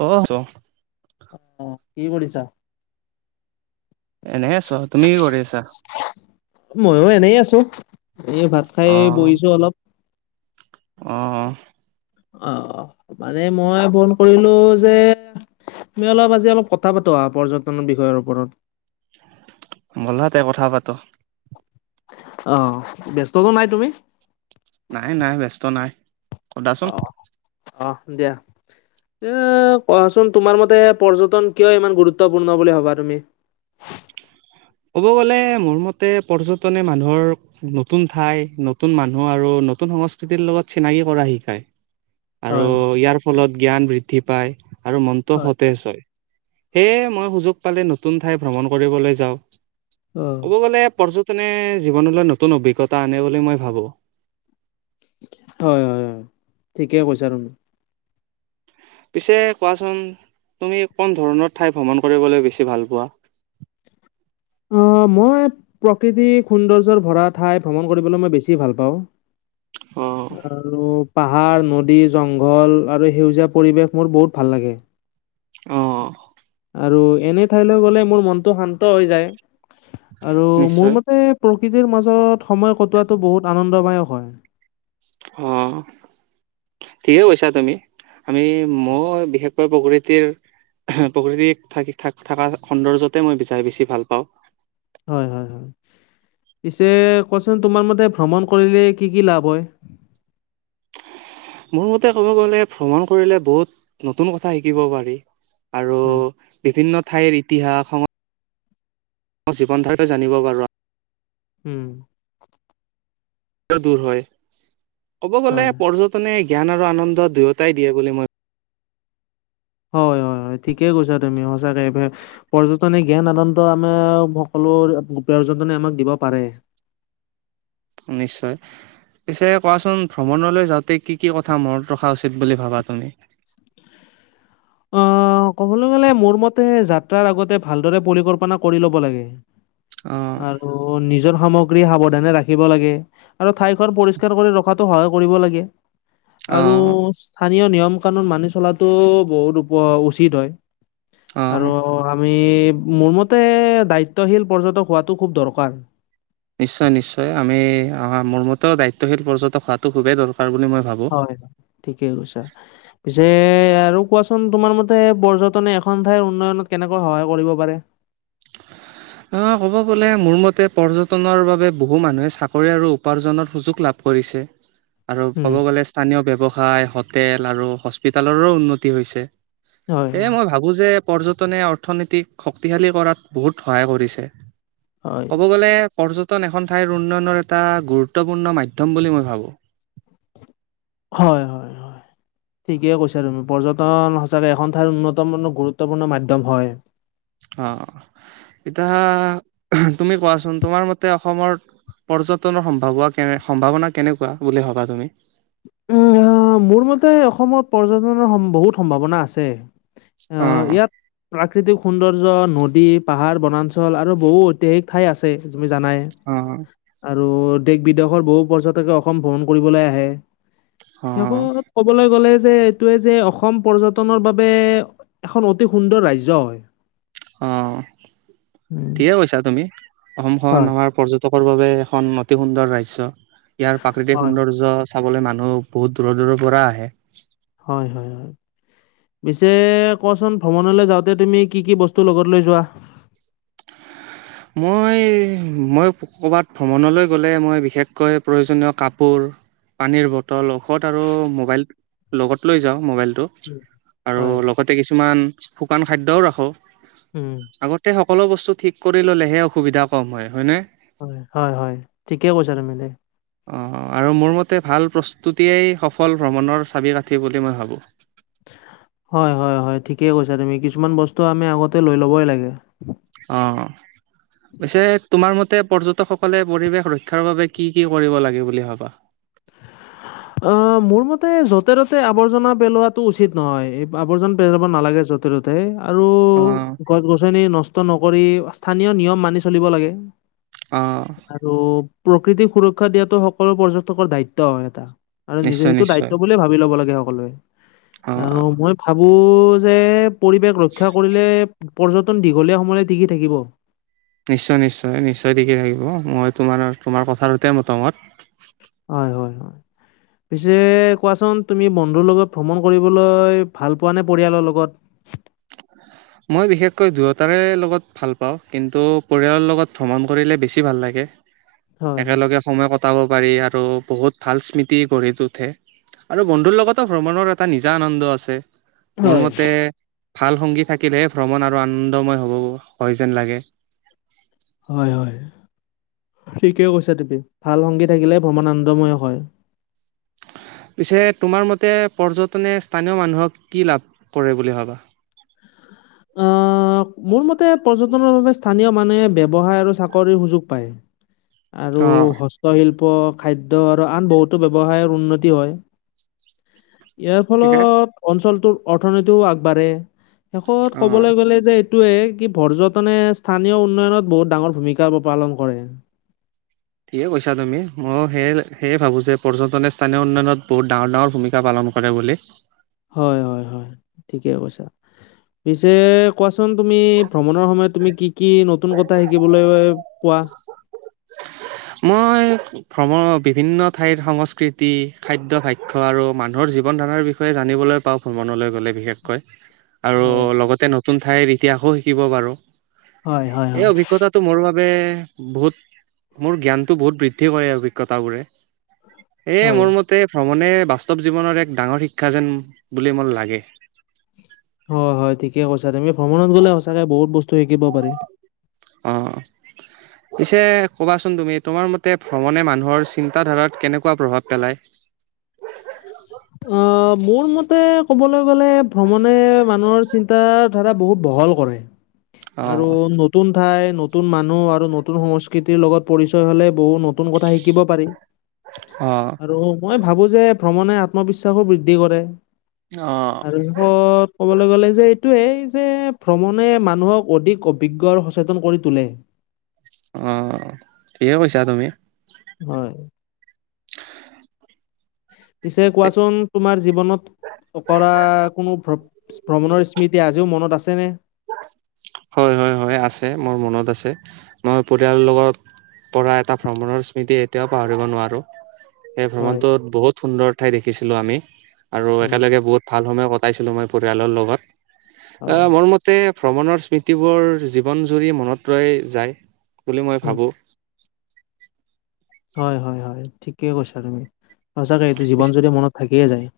অঁহ ত। অঁ কি কৰিছা? এনে আছোঁ আৱ। তুমি কি কৰি আছা? ময়ো এনেই আছো। এই ভাত খাই বহিছো অলপ। অঁ--হ অঁ, মানে মই ফোন কৰিলোঁ যে তুমি অলপ, আজি অলপ কথা পাতো আহা পৰ্যটনৰ বিষয়ৰ ওপৰত। বলহাতে কথা পাতো। আঁ, ব্যস্তটো নাই তুমি? নাই, নাই ব্যস্ত নাই। সোধাচোন অঁ, অঁহ দিয়া। এ---কোৱাচোন? তোমাৰ মতে পৰ্যটন কিয় ইমান গুৰুত্বপূৰ্ণ বুলি ভাৱা তুমি? [inaudible] ক'ব গ'লে মোৰ মতে, পৰ্যটনে মানুহৰ নতুন ঠাই, নতুন মানুহ আৰু নতুন সংস্কৃতিৰ লগত চিনাকি কৰা শিকায়। আৰু হয় ইয়াৰ ফলত জ্ঞান বৃদ্ধি পায় আৰু মনটো অ সতেজ্‌ হ'য়। সেয়ে মই সুযোগ পালে নতুন ঠাই ভ্ৰমণ কৰিবলৈ যাওঁ। ক'ব গ'লে পৰ্য টনে জীৱনলৈ নতুন অভিজ্ঞতা আনে বুলি মই ভাৱো। হয় হয় হয় ঠিকে কৈছা তুমি। পিছে কোৱাচোন, তুমি কোন ধৰণৰ ঠাই ভ্ৰমণ কৰিবলৈ বেছি ভাল পোৱা? [inaudible] অঁ, মই প্ৰকৃতি সৌন্দৰ্যৰ ভৰা ঠাই ভ্ৰমণ কৰিবলৈ মই বেছি ভাল পাওঁ। অ আৰু পাহাৰ, নদী, জংঘল আৰু সেউজীয়া পৰিৱেশ মোৰ বহুত ভাল লাগে। অঁহ আৰু এনে ঠাইলৈ গ'লে মোৰ মনটো শান্ত হৈ যায়। আৰু মোৰ নিশ্চয় মতে প্ৰ প্ৰকৃতিৰ মাজত সময় কটোৱাটো বহুত আনন্দদায়ক হয়। অঁ। ঠিকে কৈছা তুমি। আমি, মই বিশেষকৈ প্ৰকৃতিৰ এহ, প্ৰকৃতিত থাকি থা থাকা সৌন্দৰ্যতে মই বিছাই বেছি ভাল পাওঁ। হয় হয় হয়। পিছে কোৱাচোন তোমাৰ মতে ভ্ৰমণ কৰিলে কি কি লাভ হয়? মোৰ মতে ক'ব গ'লে ভ্ৰমণ কৰিলে বহুত নতুন কথা শিকিব পাৰি। আৰু উম, বিভিন্ন ঠাইৰ ইতিহাস, সং জীৱন ধাৰাটো জানিব পাৰোঁ আ উম। দূৰ হয়। ক'ব গ'লে হয়। পৰ্যটনে জ্ঞান আৰু আনন্দ দুয়োটাই দিয়ে বুলি মই হয় হয় হয় ঠিকে কৈছা তুমি, সঁচাকে পৰ্যটনে জ্ঞান আনন্দ আমাৰ সকলো প পৰ্যটনে আমাক দিব পাৰে। নিশ্চয়। পিছে কোৱাচোন? ভ্ৰমণলৈ যাওঁতে কি কি কথা মনত ৰখা উচিত বুলি ভাৱা তুমি? [inaudible] অঁ, ক'বলৈ গ'লে, মোৰ মতে যাত্ৰাৰ আগতে ভালদৰে পৰিকল্পনা কৰি ল'ব লাগে। অ', আৰু নি নিজৰ সামগ্ৰী সাৱধানে ৰাখিব লাগে। আৰু ঠাইখন পৰিষ্কাৰ কৰি ৰখাটো সহায় কৰিব লাগে। আৰু অ', স্থানীয় নিয়ম কানুন মানি চলাটো বহুত উপ উচিত হয় অ'। আৰু আম আমি মোৰ মতে দায়িত্বশীল পৰ্যটক হোৱাটো খুব দৰকাৰ নিশ্চয় নিশ্চয় আমি মোৰ মতেও দায়িত্বশীল পৰ্যটক হোৱাটো খুবেই দৰকাৰ বুলি মই ভাবোঁ। হয় হয় ঠিকে কৈছা পিছে এ আৰু কোৱাচোন তোমাৰ মতে পৰ্যটনে এখন ঠাইৰ উন্নয়নত কেনেকৈ সহায় কৰিব পাৰে [unintelligible] অ, ক'ব গ'লে মোৰ মতে পৰ্যটনৰ বাবে বহু মানুহে চাকৰি আৰু উপাৰ্জনৰ সুযোগ লাভ কৰিছে আৰু উম ক'ব গ'লে স্থানীয় ব্যৱসায় হটেল আৰু হস্পিতালৰো উন্নতি হৈছে হয় এ মই ভাবো যে পৰ্যটনে অৰ্থনীতিক শক্তিশালী কৰাত বহুত সহায় কৰিছে। হয় ক'ব গ'লে পৰ্যটন এখন ঠাইৰ উন্নয়নৰ এটা গুৰুত্বপূৰ্ণ মাধ্যম বুলি মই ভাবো। হয় হয় হয় ঠিকে কৈছা তুমি পৰ্যটন সঁচাকে এখন ঠাইৰ উন্নতম গুৰুত্বপূৰ্ণ মাধ্যম হয়। অ এতা, উমহ তুমি কোৱাচোন তোমাৰ মতে অসমৰ পৰ্যটনৰ সম্ভাৱা কে সম্ভাৱনা কেনেকুৱা বুলি ভাবা তুমি? উম মোৰ মতে অসমত পৰ্যটনৰ সম বহুত সম্ভাৱনা আছে অঁ অ', ইয়াত প্ৰাকৃতিক সৌন্দৰ্য্য নদী, পাহাৰ, বনাঞ্চল আৰু বহু ঐতিহাসিক ঠাই আছে। তুমি জানাই অ', আৰু দেশ বিদেশৰ বহু পৰ্যটকে অসম ভ্ৰমণ কৰিবলে আহে অ', শেষত ক'বলে গ'লে যে এইটোৱে যে অসম পৰ্যটনৰ বাবে এখন অতি সুন্দৰ ৰাজ্য হয় অ উম, ঠিকে কৈছা তুমি অসমখন হয়। আমাৰ পৰ্যটক বাবে এখন অতি সুন্দৰ ৰাজ্য ইয়াৰ প্ৰাকৃতিক হয়, সৌন্দৰ্য চাবলে মানুহ বহুত দূৰৰ দূৰৰ পৰা আহে হয় হয় হয় পিছে কোৱাচোন ভ্ৰমণলৈ যাওঁতে তুমি কি কি বস্তু লগত লৈ যোৱা [unintelligible] মই মই ক'বাত ভ্ৰমণলৈ গ'লে মই বিশেষকৈ প্ৰয়োজনীয় কাপোৰ পানীৰ বটল ঔষধ আৰু মোবাইল লগত লৈ যাওঁ মোবাইল টো উম, আৰু হয়, লগতে কিছুমান শুকান খাদ্যও ৰাখো উম, আগতে সক সকলো বস্তু ঠিক কৰি ল'লেহে অসুবিধা কম হয় হয়নে হয় হয় হয় ঠিকেই কৈছা তুমি অঁ আৰু মোৰ মতে ভাল প্ৰস্তুতিয়েই সফল ভ্ৰমণৰ চাবি কাঠি বুলি মই ভাবোঁ হয় হয় হয় ঠিকে কৈছা তুমি কিছুমান বস্তু আমি আগতে লৈ ল'বই লাগে অ পিছে তোমাৰ মতে পৰ্যটকসকলে পৰিৱেশ ৰক্ষাৰ বাবে কি কি কৰিব লাগে বুলি ভাবা [unintelligible] অ মোৰ মতে যতে ত'তে আৱৰ্জনা পেলোৱাটো উচিত নহয় আৱৰ্জনা পেলাব নালাগে [unintelligible] আৰু অ' গছ গছনি নষ্ট নকৰি স্থানীয় নিয়ম মানি চলিব লাগে অ' আৰু প্ৰকৃতিক সুৰক্ষা দিয়াটো সকলো পৰ্যটকৰ দায়িত্ব হয় এটা আৰু নিজে নিশ্চয় সেইটো নিশ্চয় দায়িত্ব বুলিয়ে ভাবি ল'ব লাগে সকলোৱে অ' আৰু অ' মই ভাবো পৌ যে পৰিৱেশ ৰক্ষা কৰিলে পৰ্যটন দীঘলীয়া সময়লে টিকি থাকিব নিশ্চয় নিশ্চয় নিশ্চয় তিকি থাকিব মই তোমাৰ তোমাৰ কথাটোতে মতামত হয় হয় হয় পিছে কোৱাচোন তুমি বন্ধুৰ লগত ভ্ৰমণ কৰিবলৈ ভাল পোৱা নে পৰিয়ালৰ লগত [unintelligible] মই বিশেষকৈ দুয়োটাৰে লগত ভাল পাওঁ। কিন্তু পৰিয়ালৰ লগত ভ্ৰমণ কৰিলে বেছি ভাল লাগে। হয়। একেলগে সময় কটাব পাৰি আৰু বহুত ভাল স্মৃতি গঢ়ি উঠে। আৰু বন্ধুৰ লগতো ভ্ৰমণৰ এটা নিজা আনন্দ আছে। মোৰ হয়। মতে ভাল সংগী থাকিলেহে ভ্ৰমণ আৰু আনন্দময় হ'ব হয় যেন লাগে। হয়, হয়। ঠিকে কৈছা তুমি। ভাল সংগী থাকিলে ভ্ৰমণ আন্দময় হয়। [unintelligible] পিছে তোমাৰ মতে পৰ্যটনে স্থানীয় মানুহক কি লাভ কৰে বুলি ভাবা? [unintelligible] অঁ মোৰ মতে পৰ্যটনৰ বাবে স্থানীয় মানুহে বে ব্যৱসায় আৰু চাকৰিৰ সুযোগ পায় আৰু অ হস্তশিল্প- খাদ্য খাদ্য আৰু আন বহুতো ব্যৱসায়ৰ উন্নতি হয়। ইয়াৰ ঠিকে ফলত অঞ্চলটোৰ অৰ্থনীতিও আগবাঢ়ে। শেষত- অ কলে যে এইটোৱে কি পৰ্যটনে স্থানীয় উন্নয়নত বহুত ডাঙৰ ভূমিকা পালন কৰে। ঠিকে কৈছ তুমি, মইও সেয়ে সেয়ে ভাবো যে পৰ্যটনে স্থানীয় উন্নয়নত বহুত ডাঙৰ ডাঙৰ ভূমিকা পালন- কৰে বুলি। হয় হয় হয় ঠিকে কৈছা। পিছে কোৱাচোন তুমি ভ্ৰমণৰ সময়ত তুমি কি কি নতুন কথা শিকিবলে- মই- ভ্ৰমণৰ বিভিন্ন ঠাইৰ সংস্কৃতি, খাদ্য ভাক্য আৰু মানুহৰ জীৱন ধাৰণৰ বিষয়ে জানিবলৈ- পাওঁ ভ্ৰমণলৈ গ'লে বিশেষকৈ। আৰু হয়, লগতে নতুন ঠাইৰ ইতিহাসো শিকিব পাৰো। হয়, হয়, এই হয়। অভিজ্ঞতাটো মোৰ বাবে [unintelligible] বহুত মোৰ জ্ঞানটো বহুত বৃদ্ধি কৰে অভিজ্ঞতাবোৰে। এ হয়, মোৰ মতে ভ্ৰ মানে বাস্তৱ জীৱনৰ এক ডাঙৰ শিক্ষা যেন বুলি মোৰ লাগে। হয়, হয়। ঠিকে কৈছা তুমি, ভ্ৰমণত গ'লে সঁচাকে বহুত বস্তু শিকিব পাৰি। অঁ। পিছে কবাচোন তুমি তোমাৰ মতে ভ্ৰমণে মানুহৰ চিন্তাধাৰাত কেনেকুৱা প্ৰভাৱ পেলায়? [unintelligible] অঁ, মোৰ মতে ক'বলৈ গ'লে ভ্ৰমণে মানুহৰ চিন্তা ধাৰা বহুত বহল কৰে। অ আৰু নতুন ঠাই নতুন মানুহ আৰু নতুন সংস্কৃতিৰ লগত পৰিচয় হ'লে বহুত নতুন কথা শিকিব পাৰি। অ আৰু মই ভাবো যে ভ্ৰমণে আত্মবিশ্বাসো বৃদ্ধি কৰে। অ আৰু শেষত ক'বলৈ গ'লে যে এইটোৱেই যে ভ্ৰমণে মানুহক অধিক অভিজ্ঞ আৰু সচেতন কৰি তোলে। অঁ, ঠিকে কৈছা তুমি। হয়। পিছে কোৱাচোন তোমাৰ জীৱনত কৰা কোনো ভ্ৰমণৰ স্মৃতি আজিও মনত আছেনে? হয়-হয়-হয়, আছে মোৰ মনত আছে। মই পৰিয়ালৰ লগত পৰা এটা ভ্ৰমণৰ স্মৃতি এতিয়াওঁ পাহৰিব নোৱাৰো। সেই হয় ভ্ৰমণটোত বহুত সুন্দৰ ঠাই দেখিছিলো আমি আৰু উম একেলগে বহুত ভাল সময় ক পাইছিলো মই পৰিয়ালৰ লগত। এ হয় মোৰ মত ভ্ৰমণৰ স্মৃতিবোৰ জীৱন জুৰি মনত ৰৈ যায় বুলি মই ভাবোঁ। হয়-হয়-হয়, ঠিকেই কৈছা তুমি। সঁচাকৈ এইটো জীৱন জুৰি মনত থাকিয়ে যায়।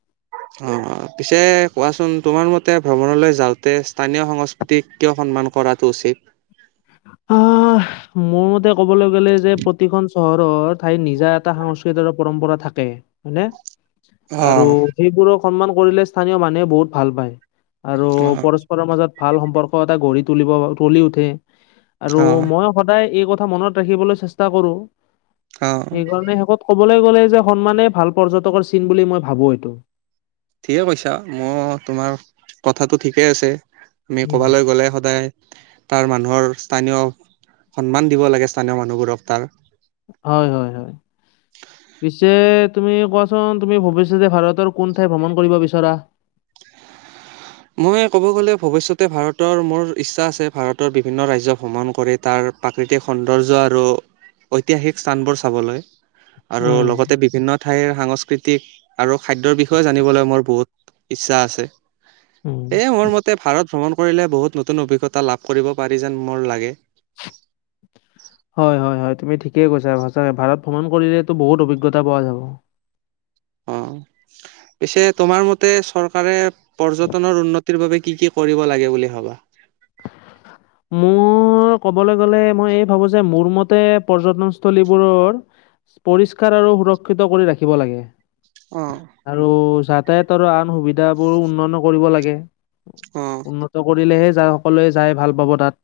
অ' পিছে কোৱাচোন তোমাৰ মতে ভ্ৰমণলৈ যাওঁতে স্থানীয় সংস্কৃতিক কিয় সন্মান কৰাটো উচিত? আহ, মোৰ মতে ক'বলৈ গ'লে যে প্ৰতিখন চহৰৰ ঠাইত নিজা এটা সংস্কৃতি আৰু পৰম্পৰা থাকে, হয়নে? আৰু অ' সেইবোৰক সন্মান কৰিলে স্থানীয় মানুহে বহুত ভাল পায়। আৰু অ' পৰস্পৰৰ মাজত ভাল সম্পৰ্ক এটা গঢ়ি তুলিব তুলি উঠে। আৰু অ' মই সদায় এই কথা মনত ৰাখিবলৈ চেষ্টা কৰো। অ' সেইকাৰণে শেষত কব। কব গ'লে যে সন্মানে ভাল পৰ্যটকৰ চিন বুলি মই ভাবো এইটো। ঠিকে কৈছা মোৰ তোমাৰ কথাটো ঠিকে আছে। আমি উম। কবালে গ'লে সদায়। তাৰ মানুহৰ স্থানীয় সন্মান দিব লাগে স্থানীয় মানুহবোৰক তাৰ। হয়-হয়-হয়। পিছে তুমি কোৱাচোন তুমি ভৱিষ্যতে ভাৰতৰ কোন ঠাই ভ্ৰমণ কৰিব বিচৰা? [unintelligible] মই ক'ব গ'লে ভৱিষ্যতে ভাৰতৰ মোৰ ইচ্ছা আছে ভাৰতৰ বিভিন্ন ৰাজ্য ভ্ৰমণ কৰি তাৰ প্ৰাকৃতিক সৌন্দৰ্য আৰু ঐতিহাসিক স্থানবোৰ চাবলৈ। আৰু উম লগতে বিভিন্ন ঠাইৰ সাংস্কৃতিক আৰু খাদ্যৰ বিষয়ে জানিবলৈ মোৰ বহুত ইচ্ছা আছে। উম। এ মোৰ মতে ভাৰত ভ্ৰমণ কৰিলে বহুত নতুন অভিজ্ঞতা লাভ কৰিব পাৰি যেন মোৰ লাগে। [inaudible] হয়-হয়-হয়, তুমি ঠিকেই কৈছা। সঁচাকে ভাৰত ভ্ৰমণ কৰিলেতো বহুত অভিজ্ঞতা পোৱা যাব। অ, পিছে তোমাৰ মতে চৰকাৰে পৰ্যটনৰ উন্নতি ৰ বাবে কি কি কৰিব লাগে বুলি ভাৱা? মোৰ ক'বলৈ গ'লে মই এই ভাবো যে মোৰ মতে পৰ্যটন স্থলীবোৰৰ পৰিষ্কাৰ আৰু সুৰক্ষিত কৰি ৰাখিব লাগে। অ আৰু যাতায়ত আৰু আন সুবিধাবোৰ উন্নত কৰিব লাগে। অ উন্নত কৰিলেহে যায় সকলোৱে যায় ভাল পাব তাত।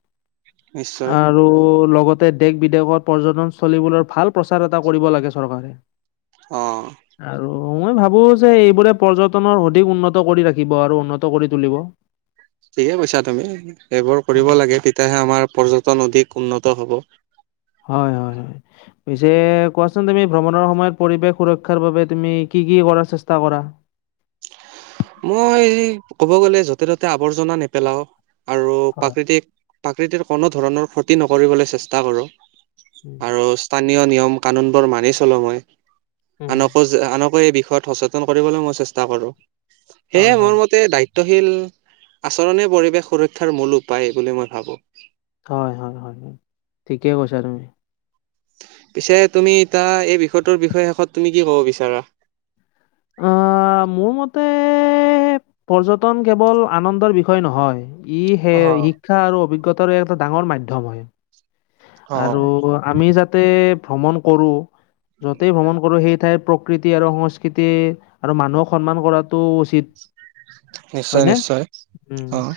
নিশ্চয় আৰু লগ লগতে দেশ বিদেশত পৰ্যটনস্থলীবোৰৰ ভাল প্ৰচাৰ এটা কৰিব লাগে চৰকাৰে। আহ। আৰু মই ভাবো যে এইবোৰে পৰ্যটনৰ অধিক উন্নত কৰি ৰাখিব আৰু উন্নত কৰি তুলিব। ঠিকে কৈছা তুমি এইবোৰ কৰিব লাগে তেতিয়াহে আমাৰ পৰ্যটন অধিক। উন্নত হ'ব। হয় হয় হয় পিছে কোৱাচোন তুমি ভ্ৰমণৰ সময়ত পৰিৱেশ সুৰক্ষাৰ বাবে তুমি কি? কি কি কৰাৰ চেষ্টা কৰা? মই ক'ব গ'লে য'তে ত'তে আৱৰ্জনা নেপেলাও। আৰু হয়, প্ৰাকৃতিক প্ৰাকৃতিৰ কোনো ধৰণৰ ক্ষতি নকৰিবলৈ চেষ্টা কৰোঁ। উম, আৰু স্থানীয় নিয়ম কানুন বোৰ মানি চলো মই উম, আনকো যে আনক বিষয়ত সচেতন কৰিবলৈ মই চেষ্টা কৰো হয়, সেয়ে মোৰ হয়, মতে দায়িত্ব। শীল আচৰণে পৰিৱেশ সুৰক্ষাৰ মূল উপায় বুলি মই ভাবো। হয় হয় হয় ঠিকেই কৈছা তুমি পিছে তুমি তা এই বিষয়টোৰ বিষয়ে শেষত তুমি কি ক'ব বিচাৰা অ অ মোৰ মতে পৰ্যটন কেৱল আনন্দৰ বিষয় নহয়। ই সে অ', শিক্ষা আৰু অভিজ্ঞতাৰ এটা ডাঙৰ মাধ্যম হয়। অ', আৰু আমি যাতে ভ্ৰমণ কৰো যতেই ভ্ৰমণ কৰো সেই ঠাইত। প্ৰকৃতি আৰু সংস্কৃতি আৰু মানুহক সন্মান কৰাটো উচিত। নিশ্চয় হয় নে নিশ্চয় উম অ'।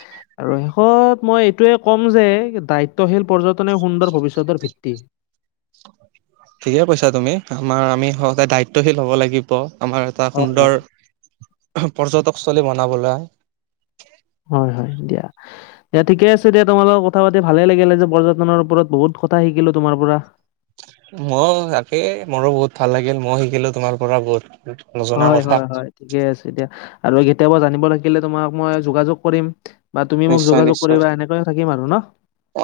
আৰু শেষত মই এইটোৱে ক'ম যে দায়িত্বশীল পৰ্যটনে সুন্দৰ ভৱিষ্যতৰ ভিত্তি ঠিকে কৈছা তুমি আমাৰ আমি সদায় দায়িত্বশীল হ'ব লাগিব। আমাৰ এটা হয়, হয়, সুন্দৰ পৰ্যটকস্থলী বনাবলৈ হয় হয় দিয়া। দিয়া ঠিকে আছে দিয়া তোমাল লগত কথা পাতি ভালে লাগিলে যে পৰ্যটনৰ ওপৰত বহুত কথা শিকিলো তোমাৰ পৰা মই তাকেই মোৰো বহুত ভাল লাগিল মই শিকিলো তোমাৰ পৰা বহুত নজনা হয় কথা হয় হয় ঠিকে আছে দিয়া আৰু কেতিয়াবা জানিব লাগিলে তোমাক মই যোগাযোগ কৰিম বা তুমি মোক নিশ্চয় যোগাযোগ নিশ্চয় কৰিবা এনেকয় থাকিম আৰু ন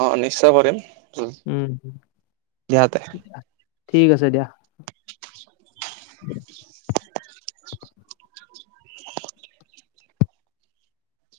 অ নিশ্চয় কৰিম উম দিয়া তে ঠিক আছে দিয়া [unintelligible] [unintelligible] [unintelligible]